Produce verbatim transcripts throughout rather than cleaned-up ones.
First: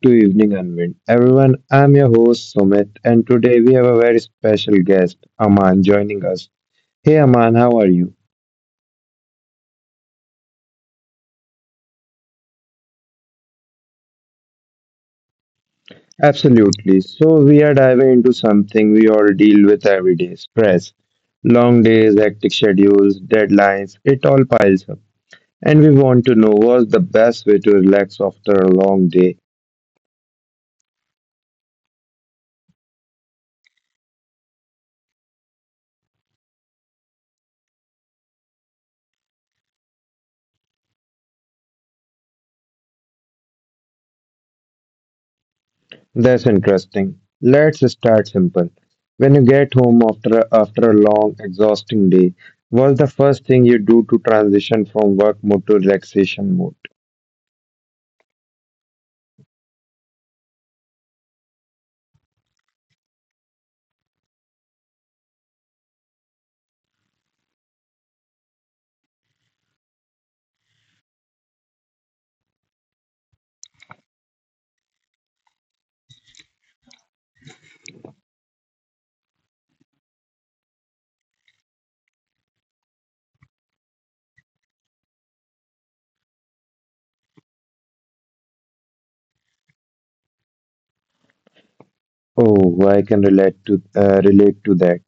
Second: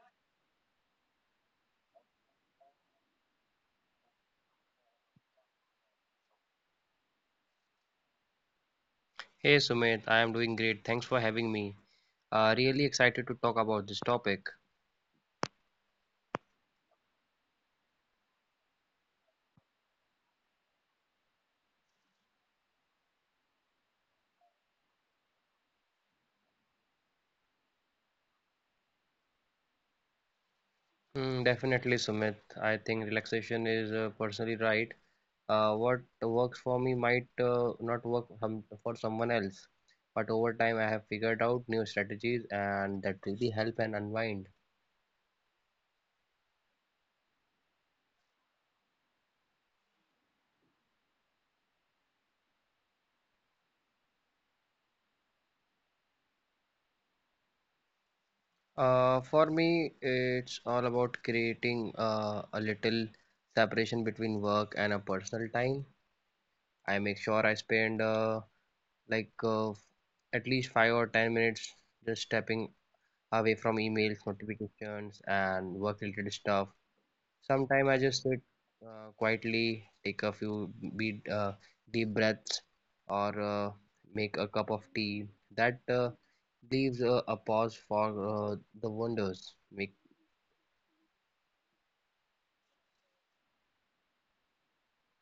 to Evening Unwind. Everyone, I'm your host Sumit, and today we have a very special guest, Aman, joining us. Hey Aman, how are you? Hey Sumit, I am doing great. Thanks for having me. Uh, really excited to talk about this topic. Absolutely. So, we are diving into something we all deal with every day stress. Long days, hectic schedules, deadlines, it all piles up. And we want to know what's the best way to relax after a long day. Mm, definitely, Sumit. I think relaxation is uh, personally right. Uh, what works for me might uh, not work hum- for someone else. But over time, I have figured out new strategies and that really help and unwind. That's interesting. Let's start simple. When you get home after after a long, exhausting day, what's the first thing you do to transition from work mode to relaxation mode? Uh, for me, it's all about creating uh, a little separation between work and a personal time. I make sure I spend uh, like uh, at least five or ten minutes just stepping away from emails, notifications, and work-related stuff. Sometimes I just sit uh, quietly, take a few beat, uh, deep breaths, or uh, make a cup of tea. That uh, leaves uh, a pause for uh, the wonders, making. Oh, I can relate to uh, relate to that.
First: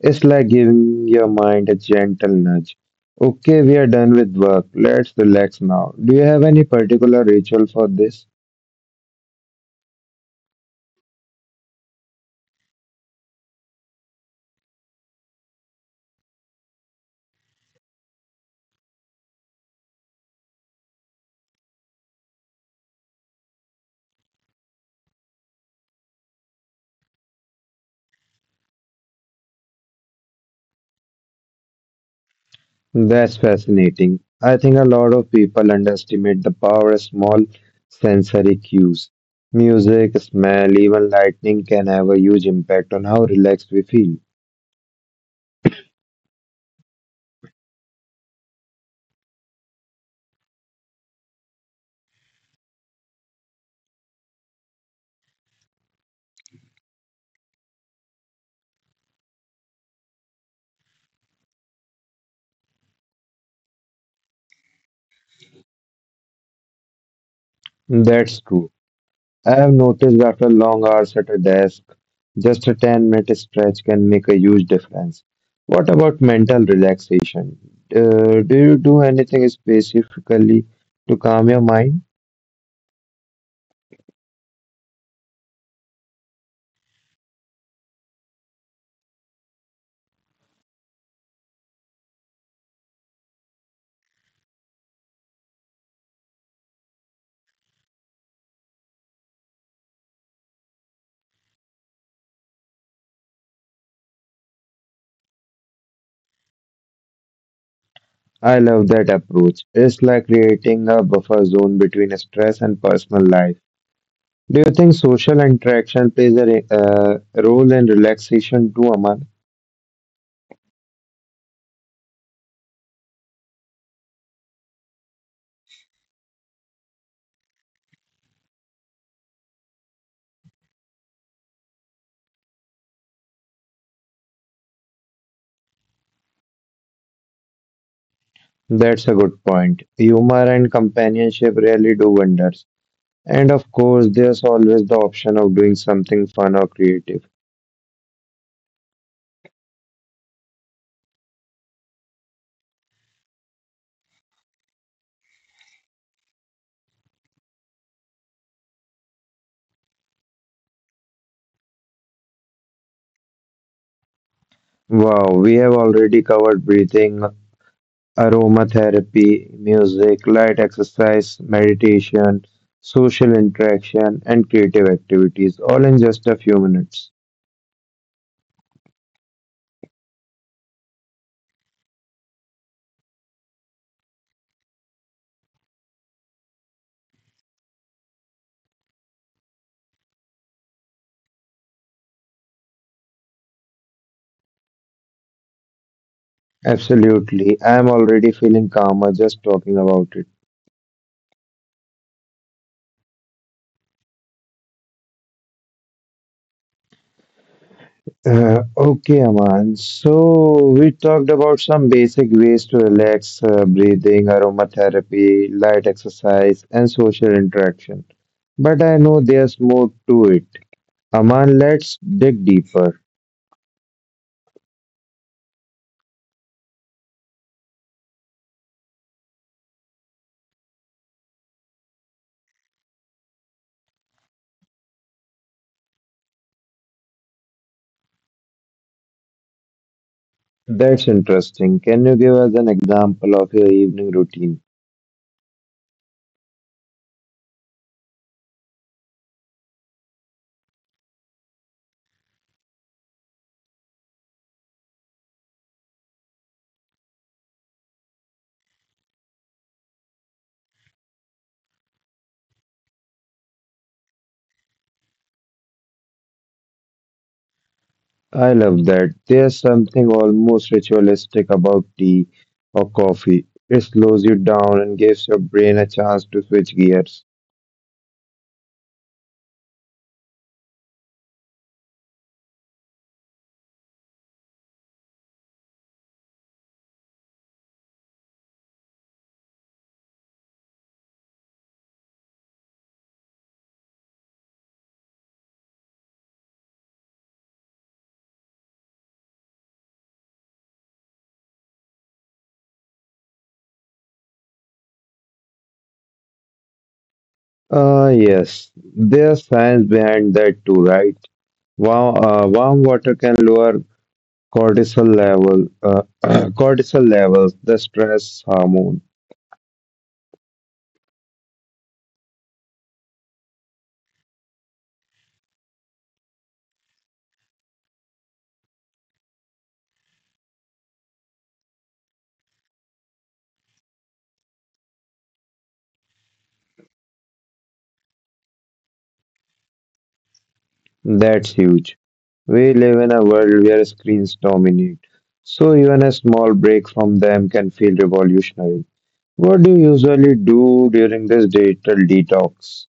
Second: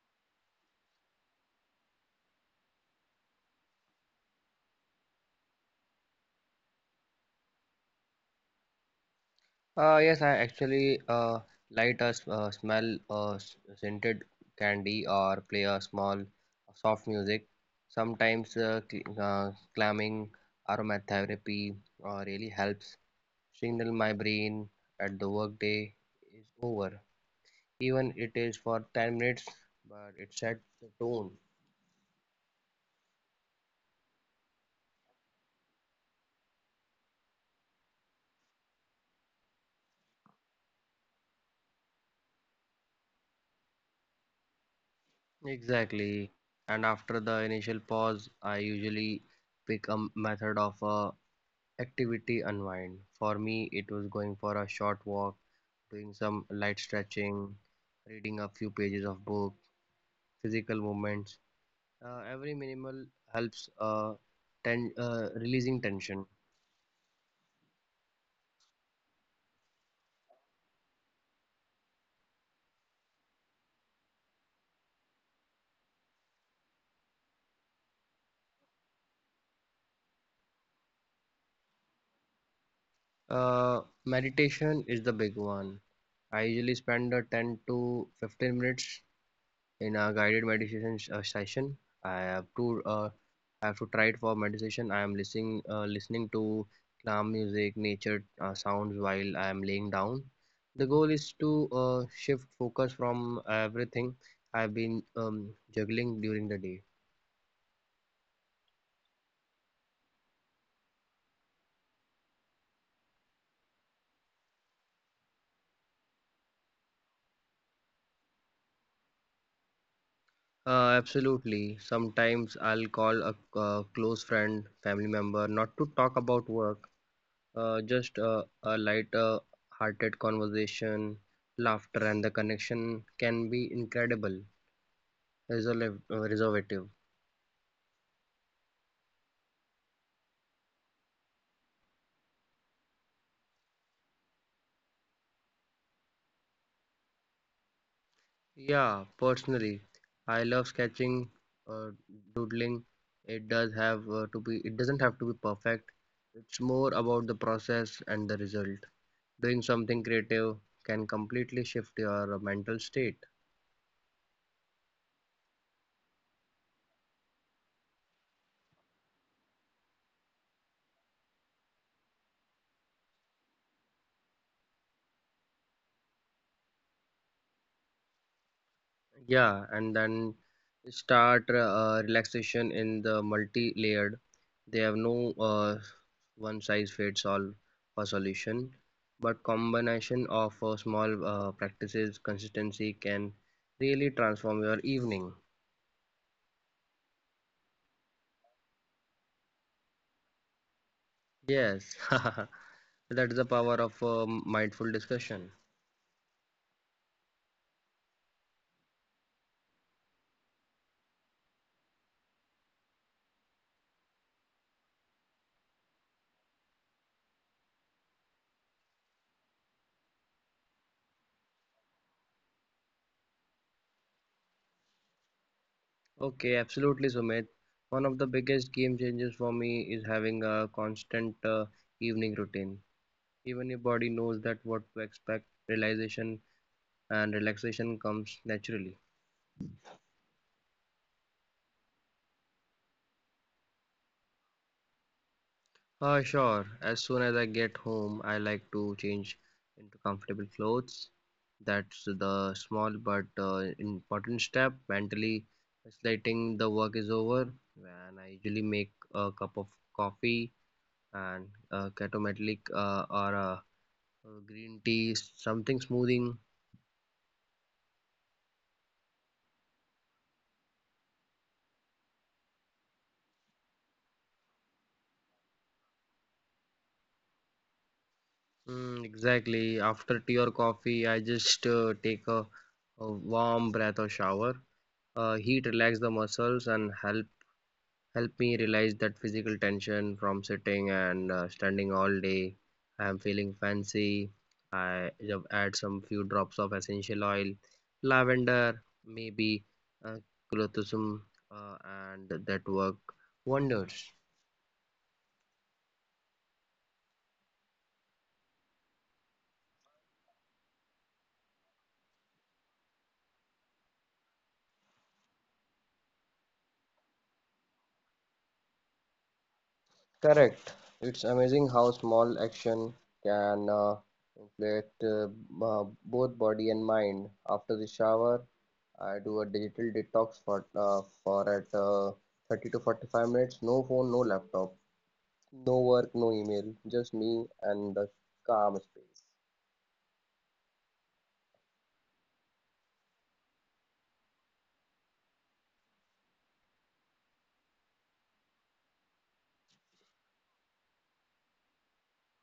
It's like giving your mind a gentle nudge. Okay, we are done with work. Let's relax now. Do you have any particular ritual for this? Uh, yes, I actually uh, light a s- uh, smell uh, s- scented candy or play a small uh, soft music. Sometimes uh, cl- uh, climbing aromatherapy uh, really helps signal my brain that the workday is over. Even it is for ten minutes, but it sets the tone. That's fascinating. I think a lot of people underestimate the power of small sensory cues. Music, smell, even lightning can have a huge impact on how relaxed we feel. Exactly. And after the initial pause, I usually pick a method of uh, activity unwind. For me, it was going for a short walk, doing some light stretching, reading a few pages of book, physical movements. Uh, every minimal helps uh, ten- uh, releasing tension. That's true. I have noticed after long hours at a desk, just a ten minute stretch can make a huge difference. What about mental relaxation? Uh, do you do anything specifically to calm your mind? Uh, meditation is the big one. I usually spend uh, ten to fifteen minutes in a guided meditation sh- uh, session. I have to uh, I have to try it for meditation. I am listening uh, listening to calm music, nature uh, sounds while I am laying down. The goal is to uh, shift focus from everything I've been um, juggling during the day. I love that approach. It's like creating a buffer zone between stress and personal life. Do you think social interaction plays a re- uh, role in relaxation too, Aman? Uh, absolutely. Sometimes I'll call a, uh close friend, family member, not to talk about work. Uh, just uh, a light uh, hearted conversation, laughter, and the connection can be incredible, resolve, uh, reservative. That's a good point. Humor and companionship really do wonders. And of course, there's always the option of doing something fun or creative. Yeah, personally, I love sketching, uh, doodling. It does have uh, to be. It doesn't have to be perfect. It's more about the process and the result. Doing something creative can completely shift your mental state. Wow, we have already covered breathing, aromatherapy, music, light exercise, meditation, social interaction, and creative activities, all in just a few minutes. Yeah, and then start uh, relaxation in the multi-layered. They have no uh, one size fits all for solution, but combination of uh, small uh, practices consistency can really transform your evening. Absolutely. I'm already feeling calmer just talking about it. Yes, that is the power of uh, mindful discussion. Uh, okay, Aman. So we talked about some basic ways to relax, uh, breathing, aromatherapy, light exercise, and social interaction. But I know there's more to it. Aman, let's dig deeper. Okay, absolutely, Sumit. One of the biggest game changes for me is having a constant uh, evening routine. Even if body knows that what to expect, realization and relaxation comes naturally. That's interesting. Can you give us an example of your evening routine? Ah, sure. As soon as I get home, I like to change into comfortable clothes. That's the small but uh, important step. Mentally, slating the work is over, and I usually make a cup of coffee and a uh, ketometlic uh, or a uh, green tea, something smoothing. I love that. There's something almost ritualistic about tea or coffee. It slows you down and gives your brain a chance to switch gears. Mm, exactly. After tea or coffee, I just uh, take a, a warm breath or shower. Uh, heat relax the muscles and help help me realize that physical tension from sitting and uh, standing all day. I'm feeling fancy. I ju- add some few drops of essential oil, lavender, maybe uh, clothosum, uh, and that work wonders. Ah, yes, there's science behind that too, right? Warm, uh, warm water can lower cortisol level, uh, cortisol levels, the stress hormone. Correct. It's amazing how small action can uh, inflate uh, uh, both body and mind. After the shower, I do a digital detox for uh, for at uh, thirty to forty-five minutes. No phone, no laptop, no work, no email. Just me and the calm space. That's huge. We live in a world where screens dominate, so even a small break from them can feel revolutionary. What do you usually do during this digital detox?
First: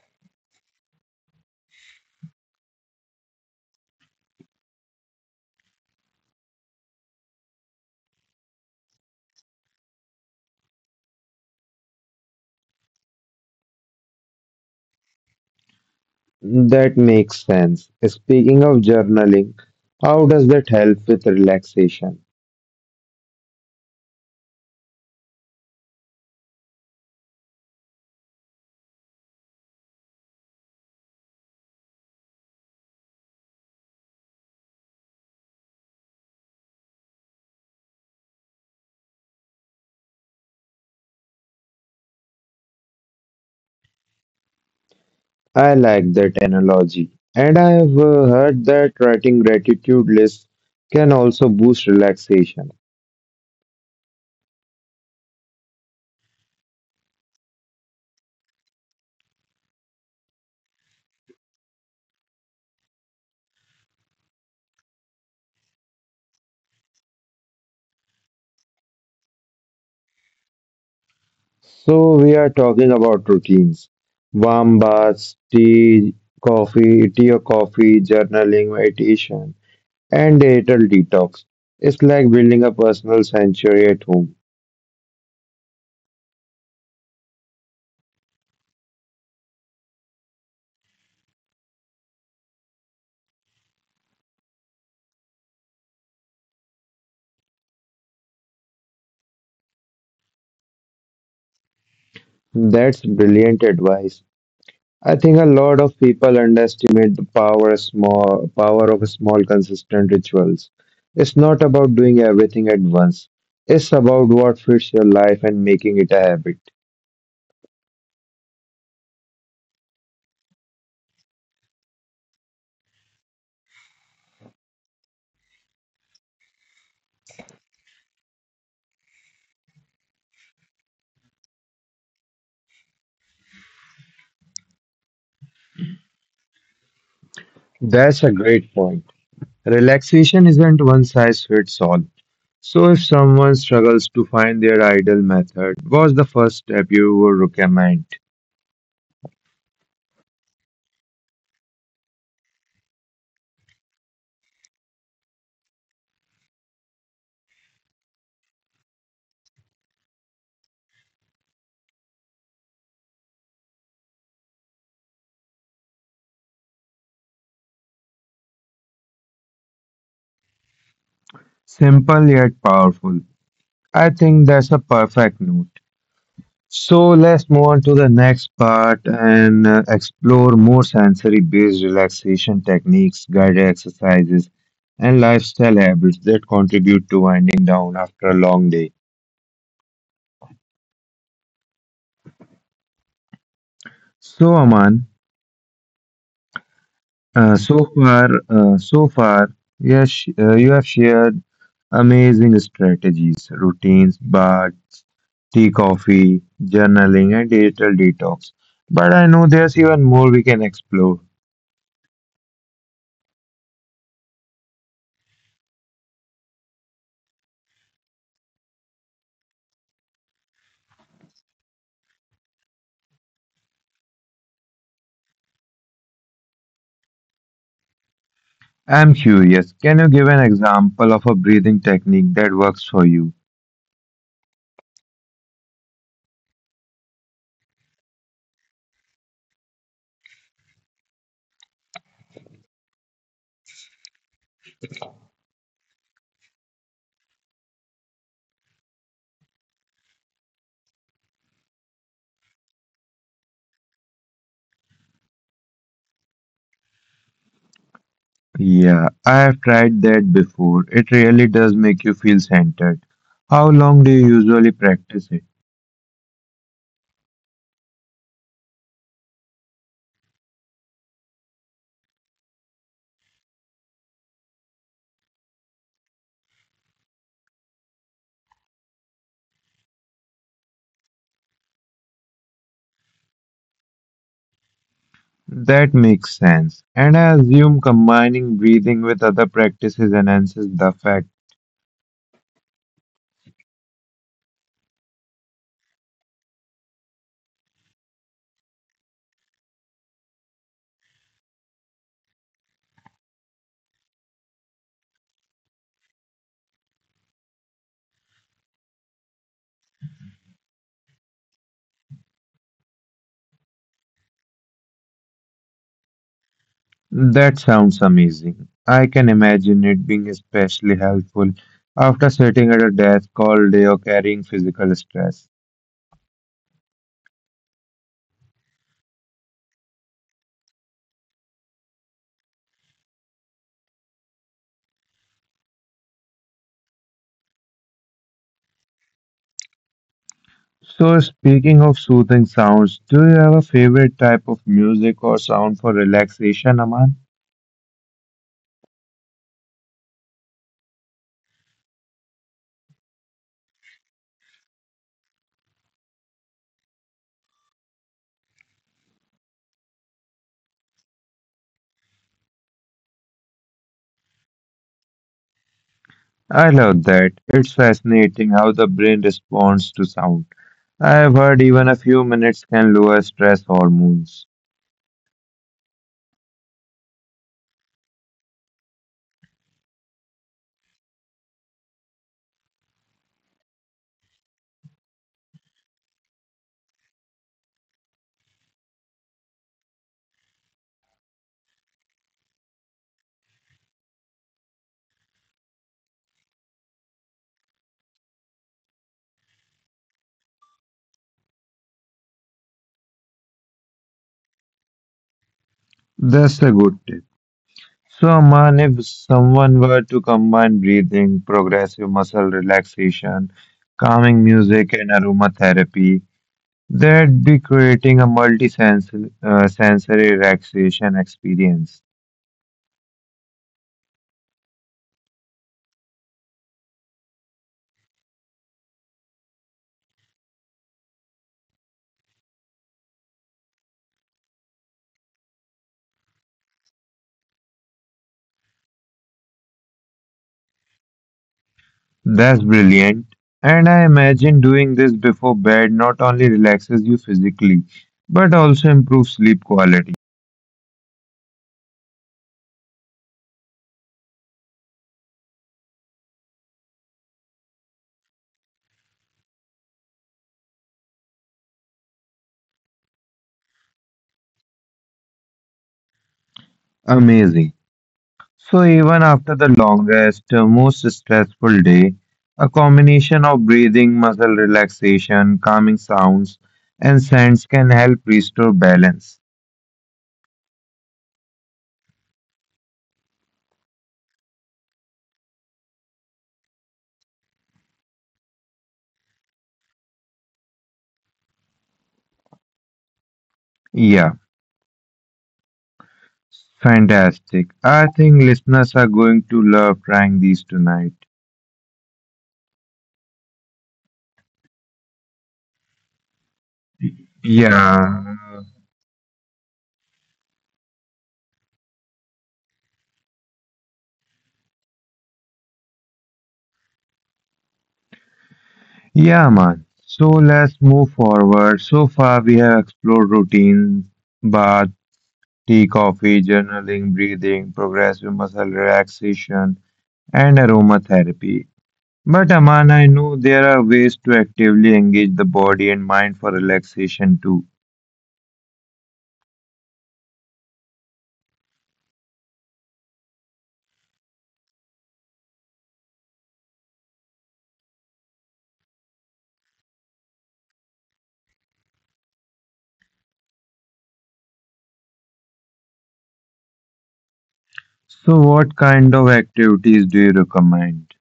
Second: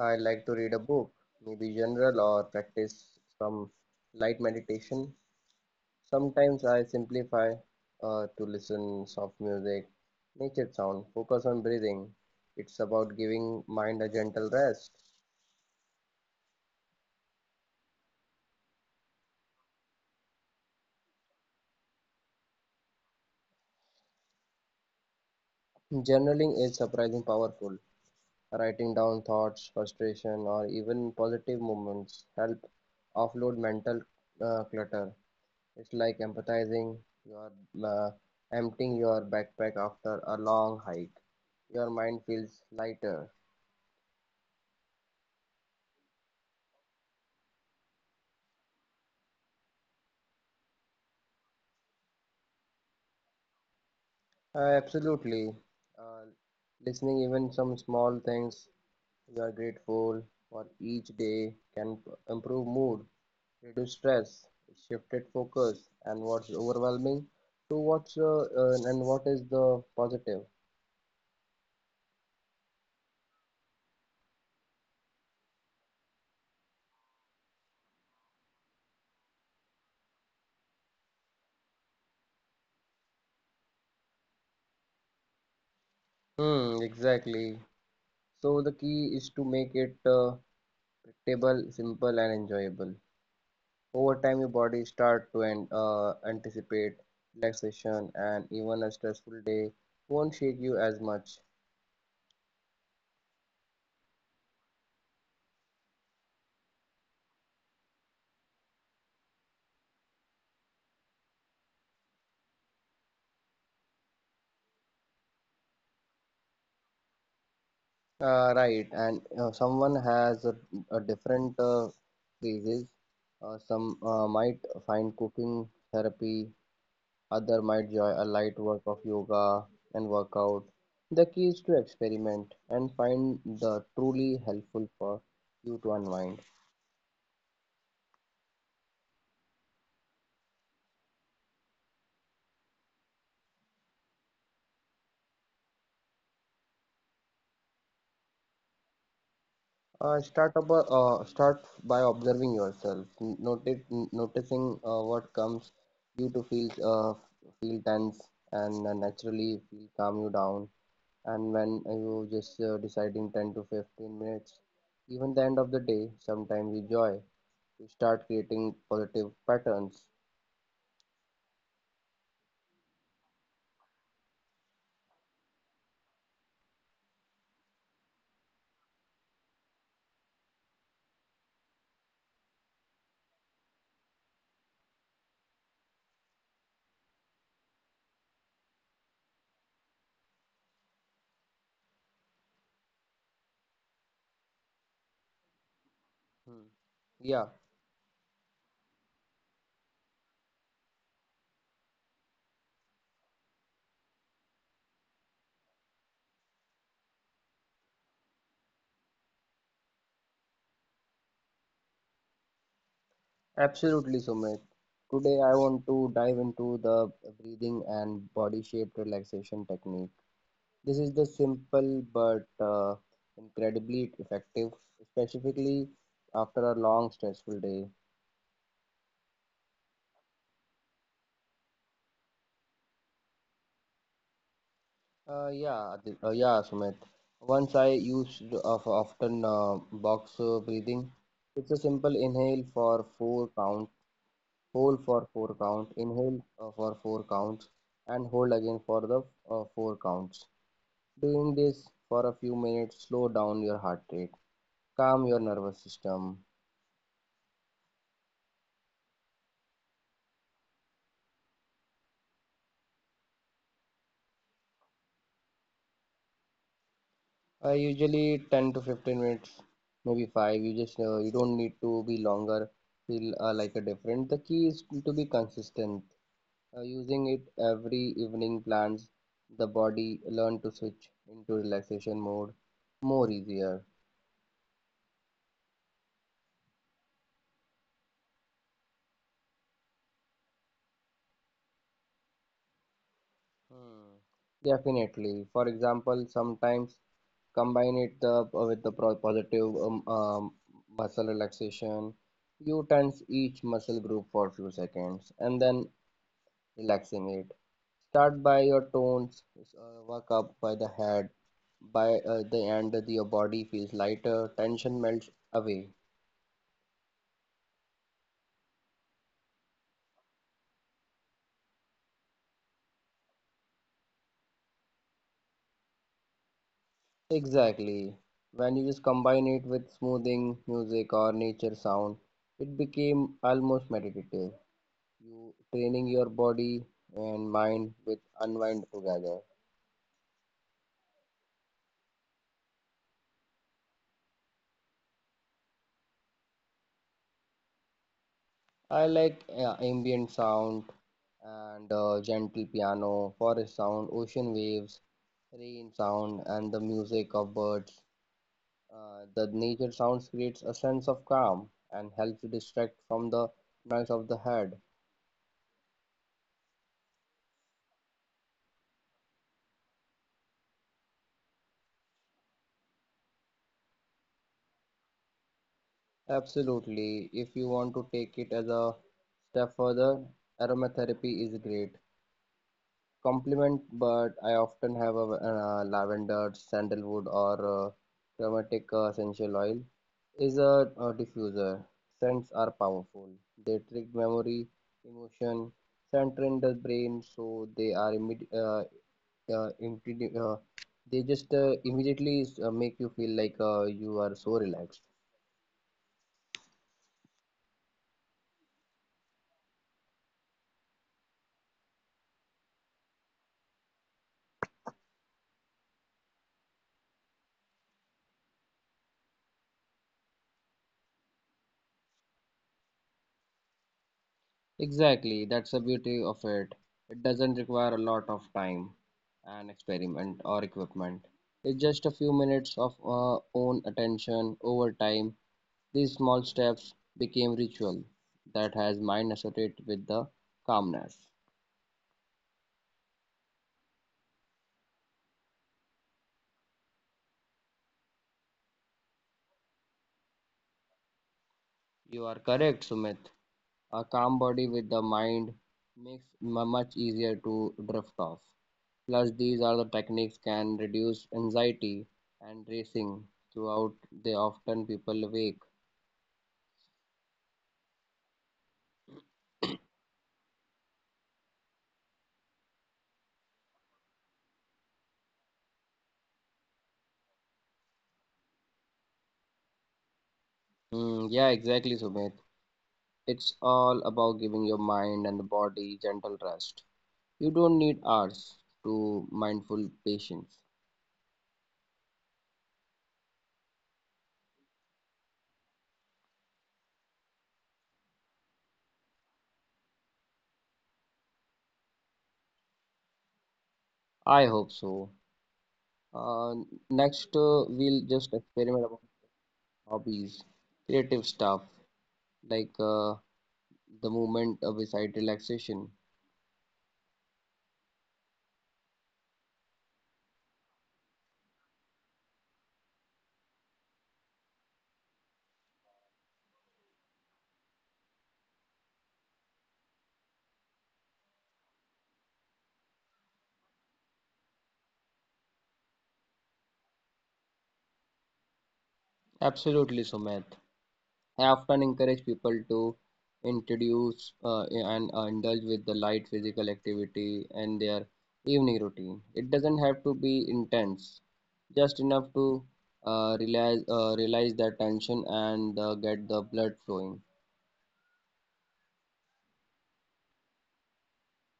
I like to read a book, maybe general or practice some light meditation. Sometimes I simplify uh, to listen soft music, nature sound, focus on breathing. It's about giving mind a gentle rest. That makes sense. Speaking of journaling, how does that help with relaxation? Journaling is surprisingly powerful. Writing down thoughts, frustration, or even positive moments help offload mental uh, clutter. It's like empathizing. You are uh, emptying your backpack after a long hike. Your mind feels lighter. I like that analogy. And I have uh, heard that writing gratitude lists can also boost relaxation. Uh, absolutely. Uh, Listening even some small things you are grateful for each day can p- improve mood, reduce stress, shifted focus, and what's overwhelming to what's uh, uh, and what is the positive. So we are talking about routines, warm baths, tea, coffee, tea or coffee, journaling, meditation, and digital detox. It's like building a personal sanctuary at home. Hmm, exactly. So the key is to make it uh, predictable, simple, and enjoyable. Over time, your body start to an- uh, anticipate relaxation, and even a stressful day won't shake you as much. That's brilliant advice. I think a lot of people underestimate the power small power of small consistent rituals. It's not about doing everything at once. It's about what fits your life and making it a habit. Uh, right, and uh, someone has a, a different uh, phases. Uh, some uh, might find cooking therapy, other might join a light work of yoga and workout. The key is to experiment and find the truly helpful for you to unwind. That's a great point. Relaxation isn't one size fits all. So, if someone struggles to find their ideal method, what's the first step you would recommend? Uh, start up, a- uh, start by observing yourself, N- notice, n- noticing uh, what comes you to feel uh, feel tense and uh, naturally feel calm you down, and when you just uh, deciding ten to fifteen minutes even the end of the day. Sometimes we joy, we start creating positive patterns. Simple yet powerful. I think that's a perfect note. So, let's move on to the next part and uh, explore more sensory based relaxation techniques, guided exercises, and lifestyle habits that contribute to winding down after a long day. So, Aman, Hmm. Yeah, Uh, so far, uh, so far, yes, uh, you have shared amazing strategies, routines, bar, tea, coffee, journaling, and digital detox. But I know there's even more we can explore. absolutely, Sumit. Today I want to dive into the breathing and body shaped relaxation technique. This is the simple but uh, incredibly effective, specifically after a long stressful day. I'm curious. Can you give an example of a breathing technique that works for you? Uh, yeah, Adil- uh, yeah, Sumit. Once I used of often uh, box uh, breathing. It's a simple inhale for four count, hold for four count, inhale uh, for four counts, and hold again for the uh, four counts. Doing this for a few minutes, slow down your heart rate, calm your nervous system. Yeah, I have tried that before. It really does make you feel centered. How long do you usually practice it? Uh, usually ten to fifteen minutes, maybe five. You just uh, you don't need to be longer. Feel uh, like a different. The key is to be consistent. Uh, using it every evening plans the body learn to switch into relaxation mode more easier. That makes sense. And I assume combining breathing with other practices enhances the effect. Hmm. Definitely. For example, sometimes combine it the, with the pro positive um, um, muscle relaxation. You tense each muscle group for a few seconds and then relaxing it. Start by your tones, uh, work up by the head. By uh, the end, your body feels lighter, tension melts away. That sounds amazing. I can imagine it being especially helpful after sitting at a desk all day or carrying physical stress. Exactly. When you just combine it with smoothing music or nature sound, it became almost meditative. You training your body and mind with unwind together. So, speaking of soothing sounds, do you have a favorite type of music or sound for relaxation, Aman? I like uh, ambient sound and uh, gentle piano, forest sound, ocean waves, rain sound, and the music of birds. Uh, the nature sounds creates a sense of calm and helps you distract from the noise of the head. I love that. It's fascinating how the brain responds to sound. I've heard even a few minutes can lower stress hormones. Absolutely. If you want to take it as a step further, aromatherapy is great. Complement, but I often have a, uh lavender, sandalwood, or uh, aromatic uh, essential oil is a, a diffuser. Scents are powerful. They trigger memory, emotion, center in the brain, so they are immedi uh, uh, immedi- uh, they just uh, immediately uh, make you feel like uh, you are so relaxed. That's a good tip. So, Aman, if someone were to combine breathing, progressive muscle relaxation, calming music, and aromatherapy, they'd be creating a multi-sensory uh, sensory relaxation experience. Exactly, that's the beauty of it. It doesn't require a lot of time, and experiment, or equipment. It's just a few minutes of our own attention over time. These small steps became ritual that has mind associated with the calmness. That's brilliant. And I imagine doing this before bed not only relaxes you physically, but also improves sleep quality. You are correct, Sumit. A calm body with the mind makes mu- much easier to drift off. Plus, these are the techniques can reduce anxiety and racing throughout. They often people awake. Amazing. So even after the longest, uh, most stressful day, a combination of breathing, muscle relaxation, calming sounds, and scents can help restore balance. Mm, yeah, exactly, Sumit. It's all about giving your mind and the body gentle rest. You don't need hours to mindful patience. Yeah, fantastic. I think listeners are going to love trying these tonight. I hope so. Uh, Next, uh, we'll just Yeah. experiment about hobbies, creative stuff like uh, the movement uh, beside relaxation. Yeah, man. So let's move forward. So far, we have explored routines, bath, tea, coffee, journaling, breathing, progressive muscle relaxation, and aromatherapy. But Aman, I know there are ways to actively engage the body and mind for relaxation too. Absolutely, Sumit. I often encourage people to introduce uh, and uh, indulge with the light physical activity and their evening routine. It doesn't have to be intense, just enough to uh, realize uh, realize the tension and uh, get the blood flowing. So, what kind of activities do you recommend?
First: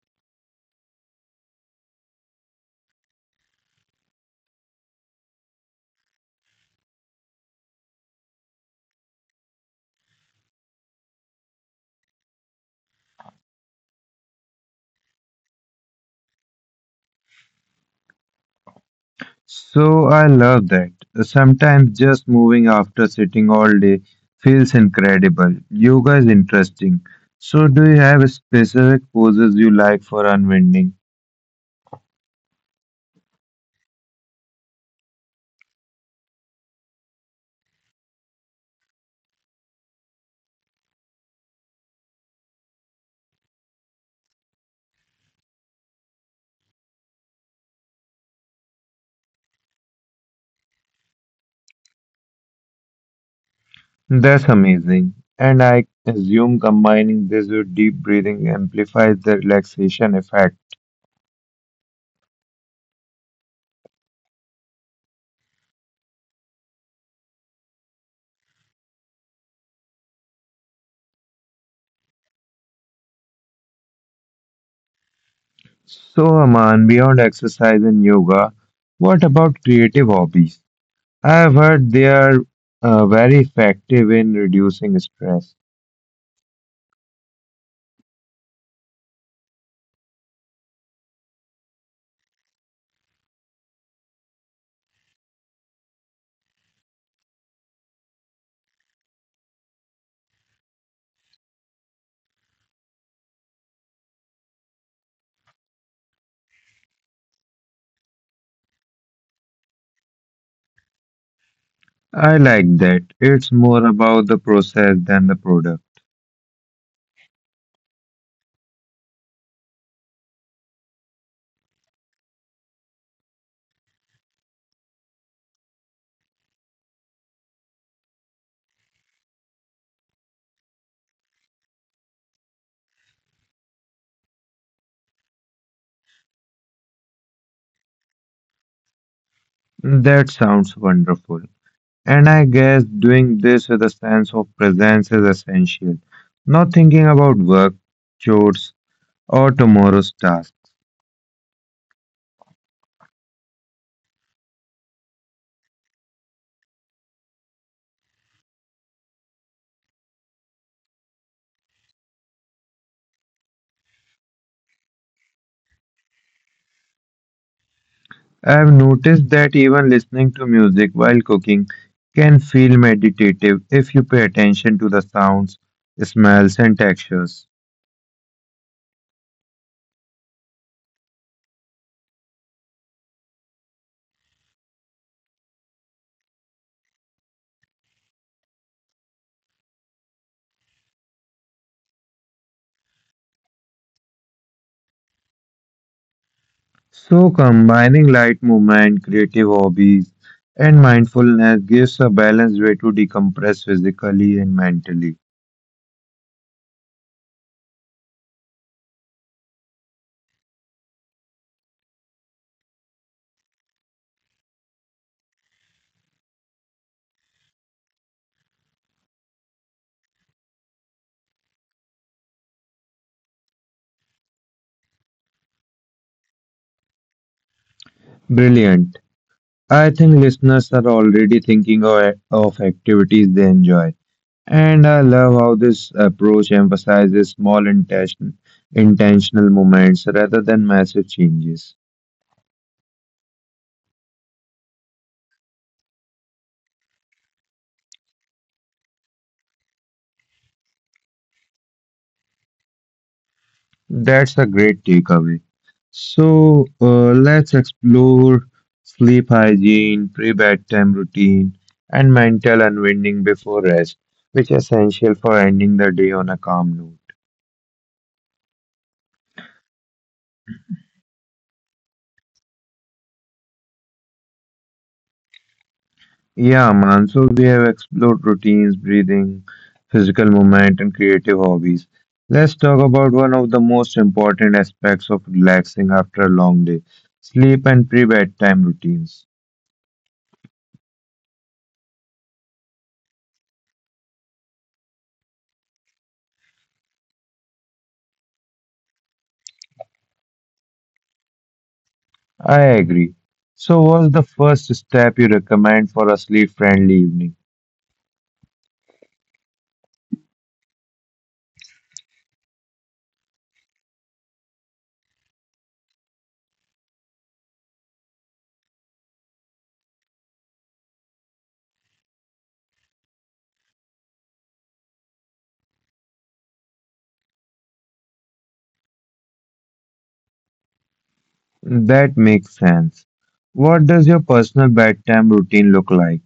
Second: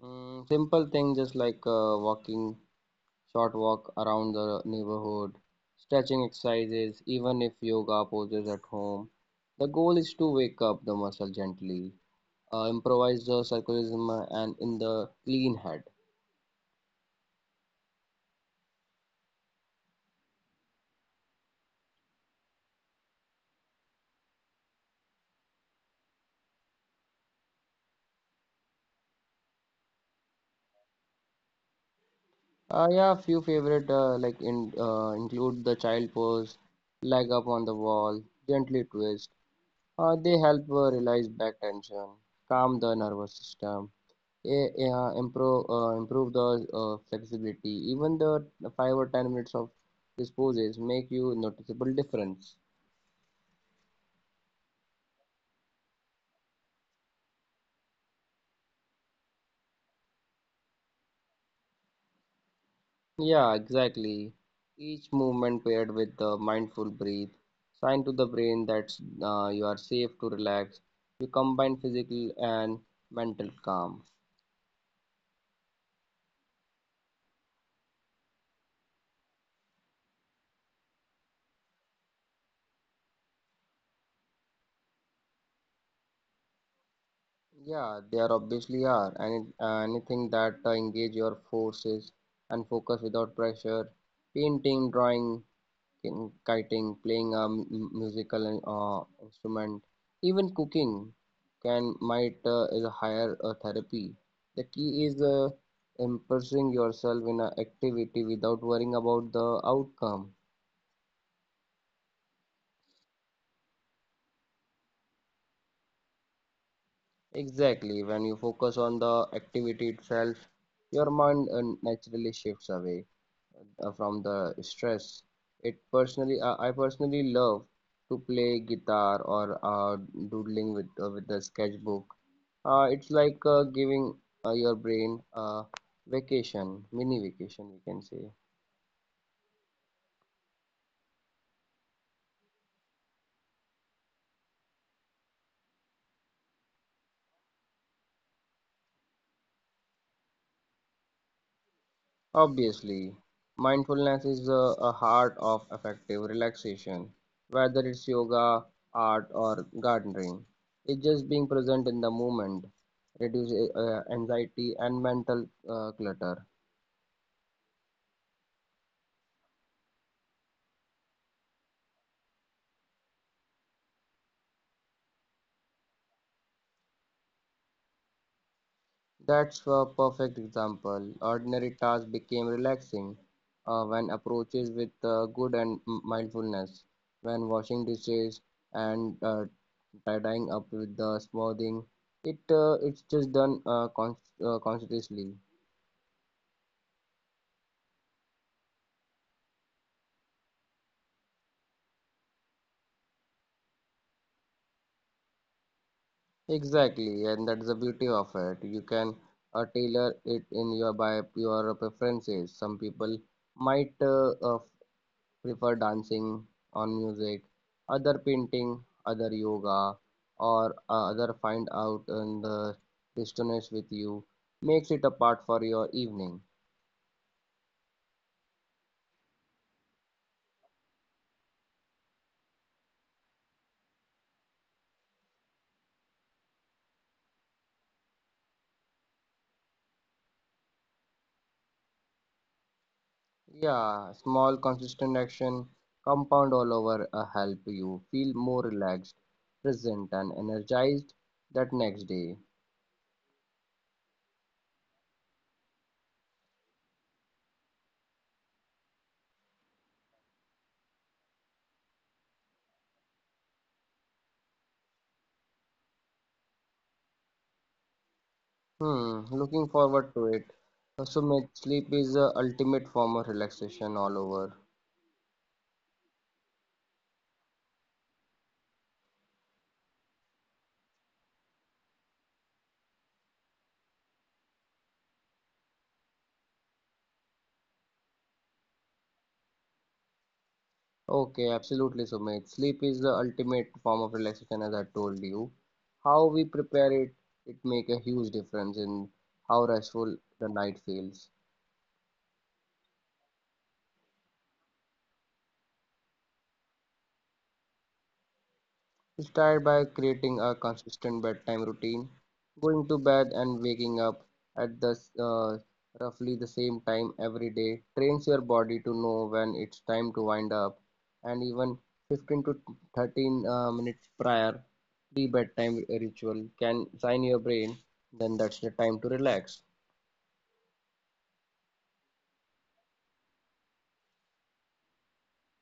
Mm, simple things just like uh, walking, short walk around the neighborhood, stretching exercises, even if yoga poses at home. The goal is to wake up the muscle gently uh, improvised uh, circularism uh, and in the clean head. So, I love that. Sometimes just moving after sitting all day feels incredible. Yoga is interesting. So, do you have specific poses you like for unwinding? Uh, yeah, few favorite uh, like in, uh, include the child pose, leg up on the wall, gently twist. Uh, they help uh, release back tension, calm the nervous system, eh, eh, uh, improve uh, improve the uh, flexibility. Even the five or ten minutes of these poses make you noticeable difference. That's amazing. And I assume combining this with deep breathing amplifies the relaxation effect. Yeah, exactly. Each movement paired with the mindful breathe, sign to the brain that uh, you are safe to relax. You combine physical and mental calm. So, Aman, beyond exercise and yoga, what about creative hobbies? I have heard they are uh, very effective in reducing stress. Yeah, they are obviously are. Any, anything that uh, engage your forces and focus without pressure. Painting, drawing, kin- kiting, playing a m- musical uh, instrument, even cooking can might uh, is a higher uh, therapy. The key is uh, immersing yourself in an activity without worrying about the outcome. I like that. It's more about the process than the product. Exactly, when you focus on the activity itself, your mind uh, naturally shifts away uh, from the stress. It personally, uh, I personally love to play guitar or uh, doodling with uh, with the sketchbook. Uh, it's like uh, giving uh, your brain a vacation, mini vacation, we can say. That sounds wonderful. And I guess doing this with a sense of presence is essential. Not thinking about work, chores, or tomorrow's task. Obviously, mindfulness is a, a heart of effective relaxation, whether it's yoga, art, or gardening. It's just being present in the moment, reduce uh, anxiety and mental uh, clutter. I've noticed that even listening to music while cooking can feel meditative if you pay attention to the sounds, smells, and textures. That's a perfect example. Ordinary tasks became relaxing uh, when approaches with uh, good and m- mindfulness. When washing dishes and uh, tidying up with the smoothing, it uh, it's just done uh, con- uh, consciously. So, combining light movement, creative hobbies, and mindfulness gives a balanced way to decompress physically and mentally. Exactly, and that's the beauty of it. You can uh, tailor it in your by your preferences. Some people might uh, uh, prefer dancing on music, other painting, other yoga, or uh, other find out and the distance with you makes it a part for your evening. Brilliant. I think listeners are already thinking of of activities they enjoy. And I love how this approach emphasizes small intention, intentional moments rather than massive changes. Yeah, small consistent action compound all over uh, help you feel more relaxed, present, and energized that next day. That's a great takeaway. So uh, let's explore sleep hygiene, pre-bedtime routine, and mental unwinding before rest, which is essential for ending the day on a calm note. Hmm, looking forward to it. So, mate, sleep is the ultimate form of relaxation all over. Yeah, man. So we have explored routines, breathing, physical movement, and creative hobbies. Let's talk about one of the most important aspects of relaxing after a long day, sleep and pre-bedtime routines. Okay, absolutely, Sumit. Sleep is the ultimate form of relaxation, as I told you. How we prepare it, it make a huge difference in how restful the night feels. I agree. So what's the first step you recommend for a sleep-friendly evening? Start by creating a consistent bedtime routine, going to bed and waking up at the uh, roughly the same time every day trains your body to know when it's time to wind up, and even fifteen to thirteen uh, minutes prior the bedtime ritual can sign your brain then that's the time to relax. That makes sense. What does your personal bedtime routine look like?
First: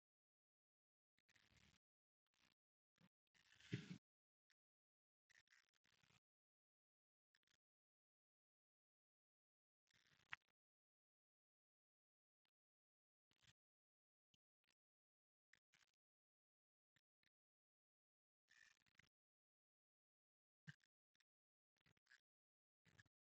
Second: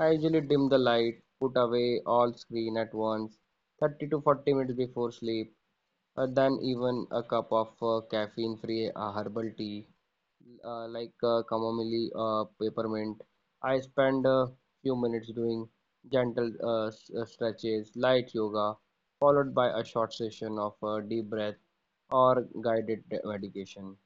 I usually dim the light, put away all screen at once thirty to forty minutes before sleep uh, than even a cup of uh, caffeine-free uh, herbal tea uh, like uh, chamomile, uh, peppermint. I spend a few minutes doing gentle uh, s- uh, stretches, light yoga, followed by a short session of uh, deep breath or guided meditation.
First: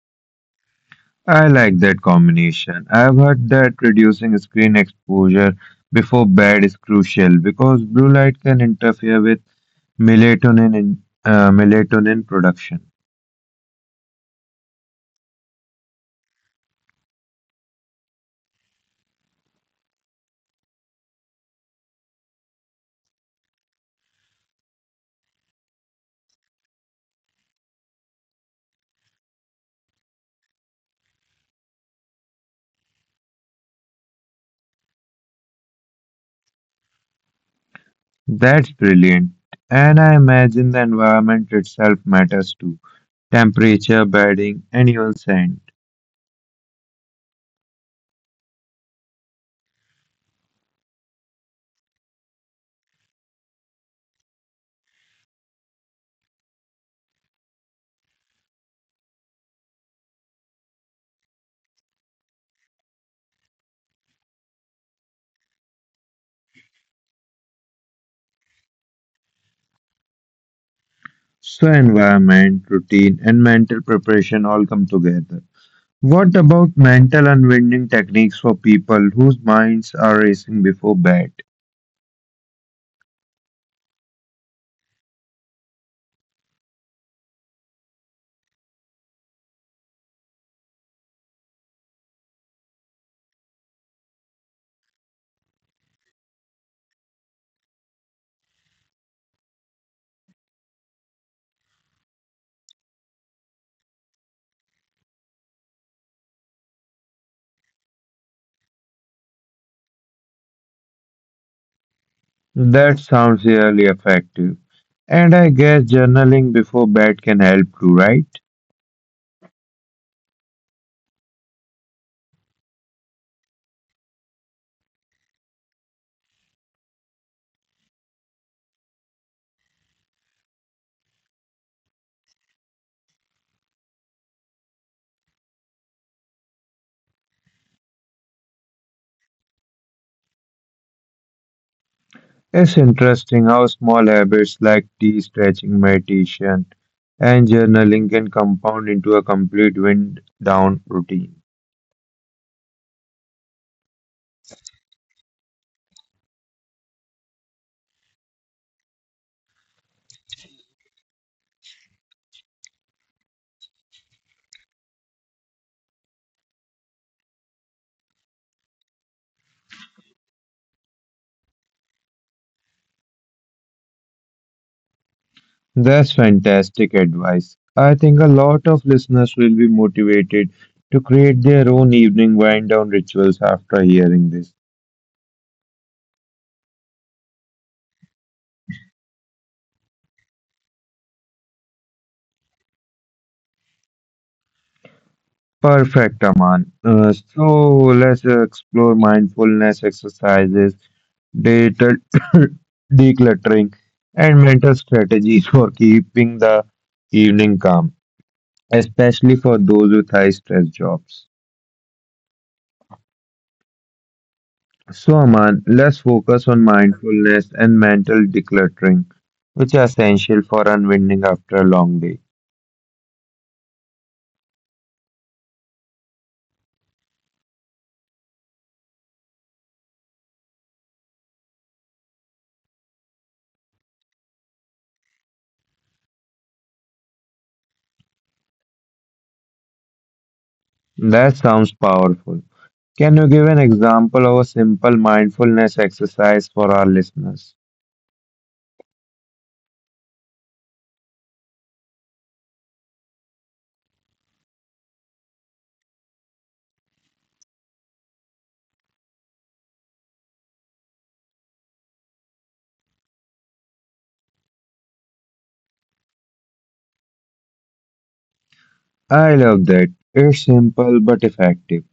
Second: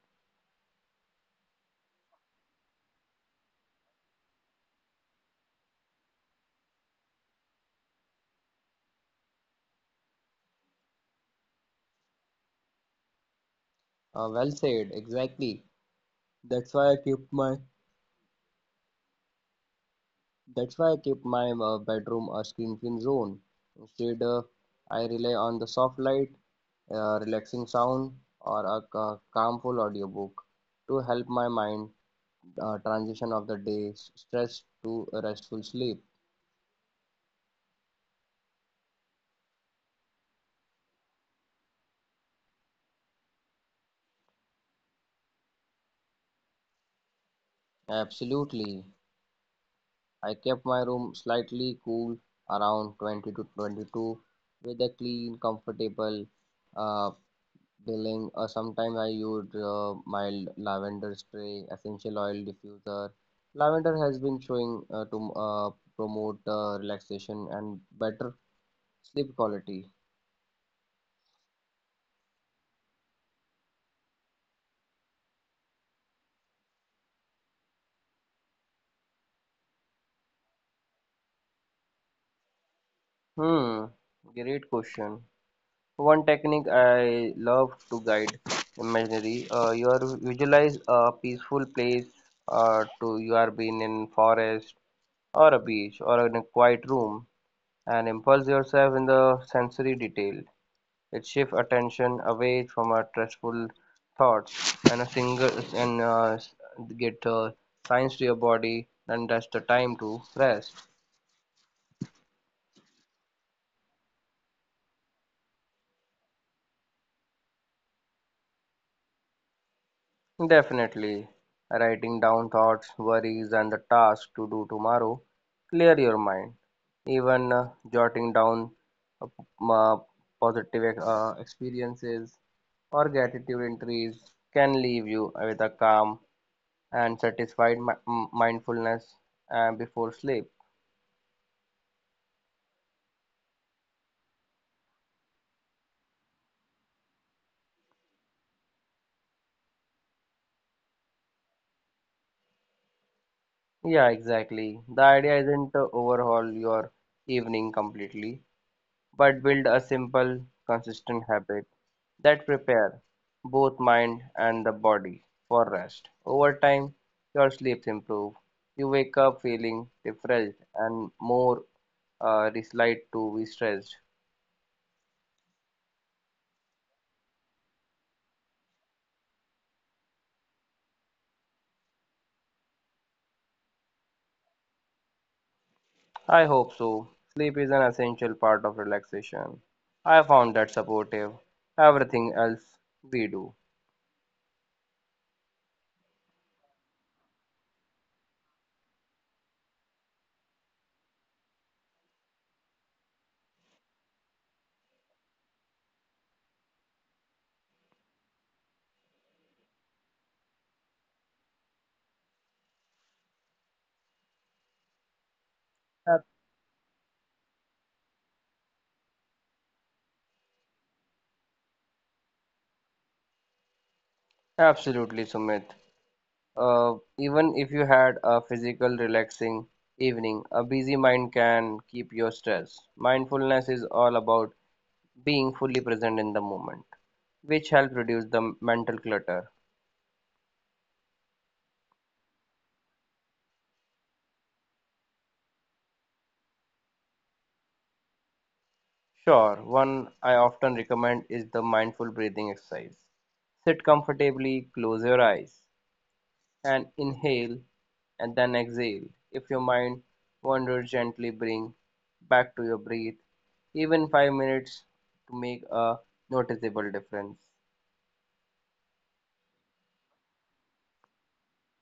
I like that combination. I've heard that reducing screen exposure before bed is crucial because blue light can interfere with melatonin in, uh, melatonin production. Uh, well said, exactly. That's why I keep my that's why I keep my uh, bedroom a screen-free zone. Instead, uh, I rely on the soft light a relaxing sound, or a calmful audiobook to help my mind uh, transition of the day's stress to restful sleep. That's brilliant. And I imagine the environment itself matters too. Temperature, bedding, and even scent. Absolutely. I kept my room slightly cool around twenty to twenty-two with a clean, comfortable uh, billing. Or sometimes I used uh, my lavender spray, essential oil diffuser. Lavender has been showing uh, to uh, promote uh, relaxation and better sleep quality. So environment, routine, and mental preparation all come together. What about mental unwinding techniques for people whose minds are racing before bed? Hmm, great question. One technique I love to guide imaginary. Uh, you are visualize a peaceful place. Uh, to you are being in forest or a beach or in a quiet room, and impulse yourself in the sensory detail. It shifts attention away from our stressful thoughts and a single and uh, s- get uh, signs to your body, and that's the time to rest. That sounds really effective. And I guess journaling before bed can help too, right? Definitely. Writing down thoughts, worries, and the tasks to do tomorrow clear your mind. Even uh, jotting down uh, p- uh, positive ex- uh, experiences or gratitude entries can leave you with a calm and satisfied mi- m- mindfulness uh, before sleep. It's interesting how small habits like tea, stretching, meditation, and journaling can compound into a complete wind down routine. Yeah, exactly. The idea isn't to overhaul your evening completely, but build a simple, consistent habit that prepare both mind and the body for rest. Over time, your sleeps improve. You wake up feeling refreshed and more uh, disliked to be stressed. That's fantastic advice. I think a lot of listeners will be motivated to create their own evening wind down rituals after hearing this. I hope so. Sleep is an essential part of relaxation. I found that supportive. Everything else we do. Perfect, Aman. Uh, so let's uh, explore mindfulness exercises, Digital decluttering, and mental strategies for keeping the evening calm, especially for those with high stress jobs. So, Aman, let's Ab- focus on mindfulness and mental decluttering, which are essential for unwinding after a long day. Absolutely, Sumit. Uh, even if you had a physical relaxing evening, a busy mind can keep your stress. Mindfulness is all about being fully present in the moment, which helps reduce the mental clutter. That sounds powerful. Can you give an example of a simple mindfulness exercise for our listeners? Sure, one I often recommend is the mindful breathing exercise. Sit comfortably, close your eyes, and inhale and then exhale. If your mind wanders, gently bring back to your breath, even five minutes to make a noticeable difference. I love that. It's simple but effective.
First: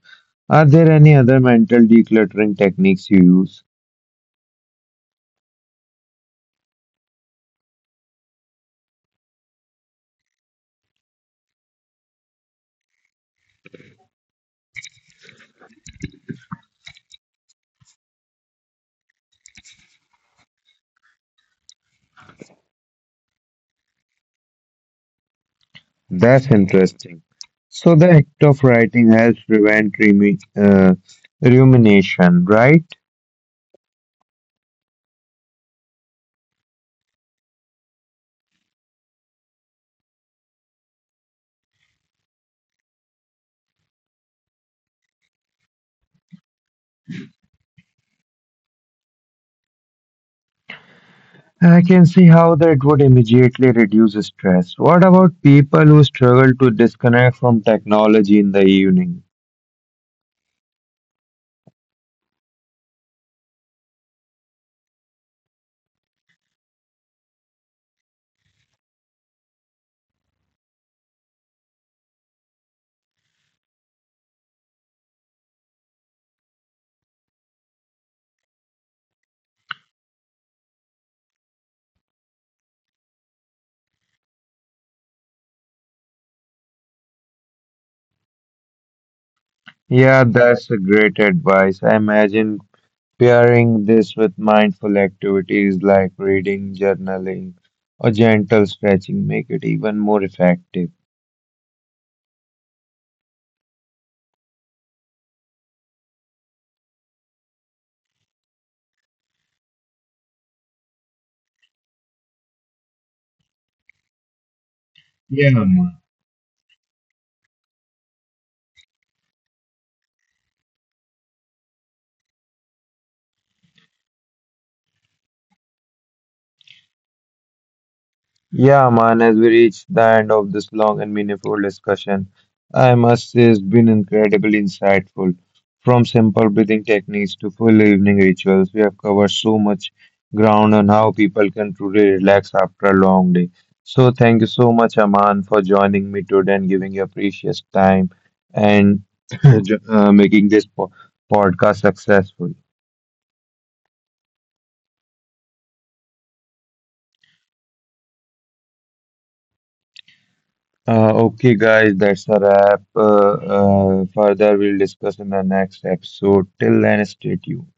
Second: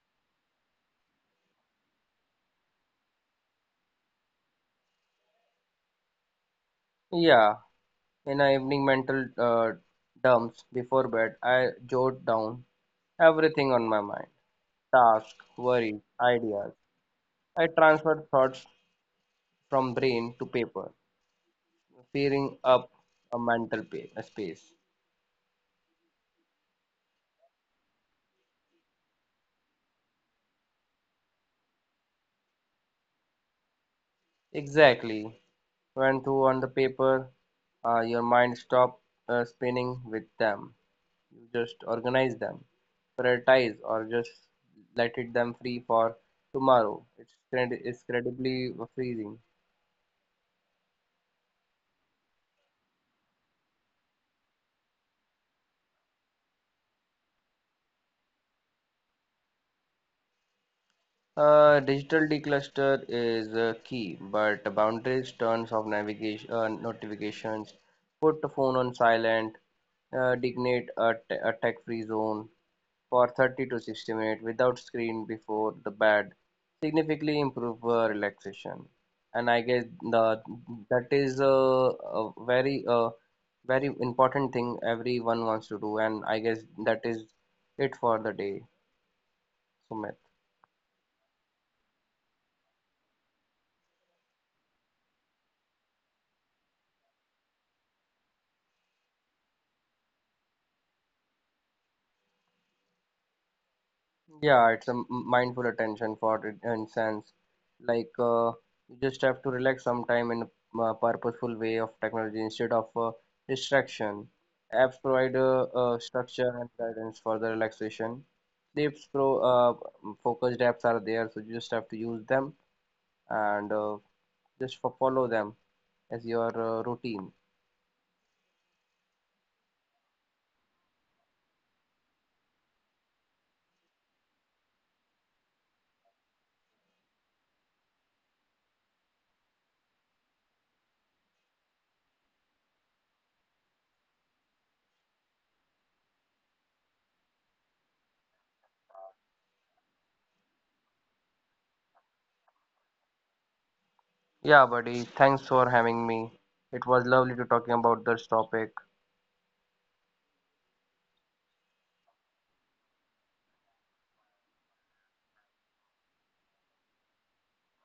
Are there any other mental decluttering techniques you use? Yeah, in our evening mental uh, dumps before bed, I jot down everything on my mind tasks, worries, ideas. I transfer thoughts from brain to paper, filling up a mental pa- space. That's interesting. So the act of writing helps prevent remi- uh, rumination, right? Exactly. When through on the paper, uh, your mind stop uh, spinning with them. You just organize them, prioritize, or just let it them free for tomorrow. It's cred- it's incredibly freezing. I can see how that would immediately reduce stress. What about people who struggle to disconnect from technology in the evening? Uh, digital decluster is uh, key, but the boundaries, turns off navigation, uh, notifications, put the phone on silent, uh, designate a, t- a tech-free zone, for thirty to sixty minutes without screen before the bed significantly improve uh, relaxation, and I guess the that is a, a very uh, very important thing everyone wants to do, and I guess that is it for the day, Sumit. Yeah, that's a great advice. I imagine pairing this with mindful activities like reading, journaling, or gentle stretching make it even more effective. Yeah, it's a m- mindful attention for it in sense. Like uh, you just have to relax sometime in a uh, purposeful way of technology instead of uh, distraction. Apps provide uh, Yeah, uh, man. structure and guidance for the relaxation. Sleeps pro uh, focused apps are there, so you just have to use them and uh, just fo- follow them as your uh, routine. Yeah, man, as we reach the end of this long and meaningful discussion, I must say it's been incredibly insightful. From simple breathing techniques to full evening rituals, we have covered so much ground on how people can truly relax after a long day. So, thank you so much, Aman, for joining me today and giving your precious time and jo- uh, making this po- podcast successful. Yeah, buddy. Thanks for having me. It was lovely to talking about this topic. Uh, okay, guys, that's a wrap. Uh, uh, further, we'll discuss in the next episode. Till then, stay tuned.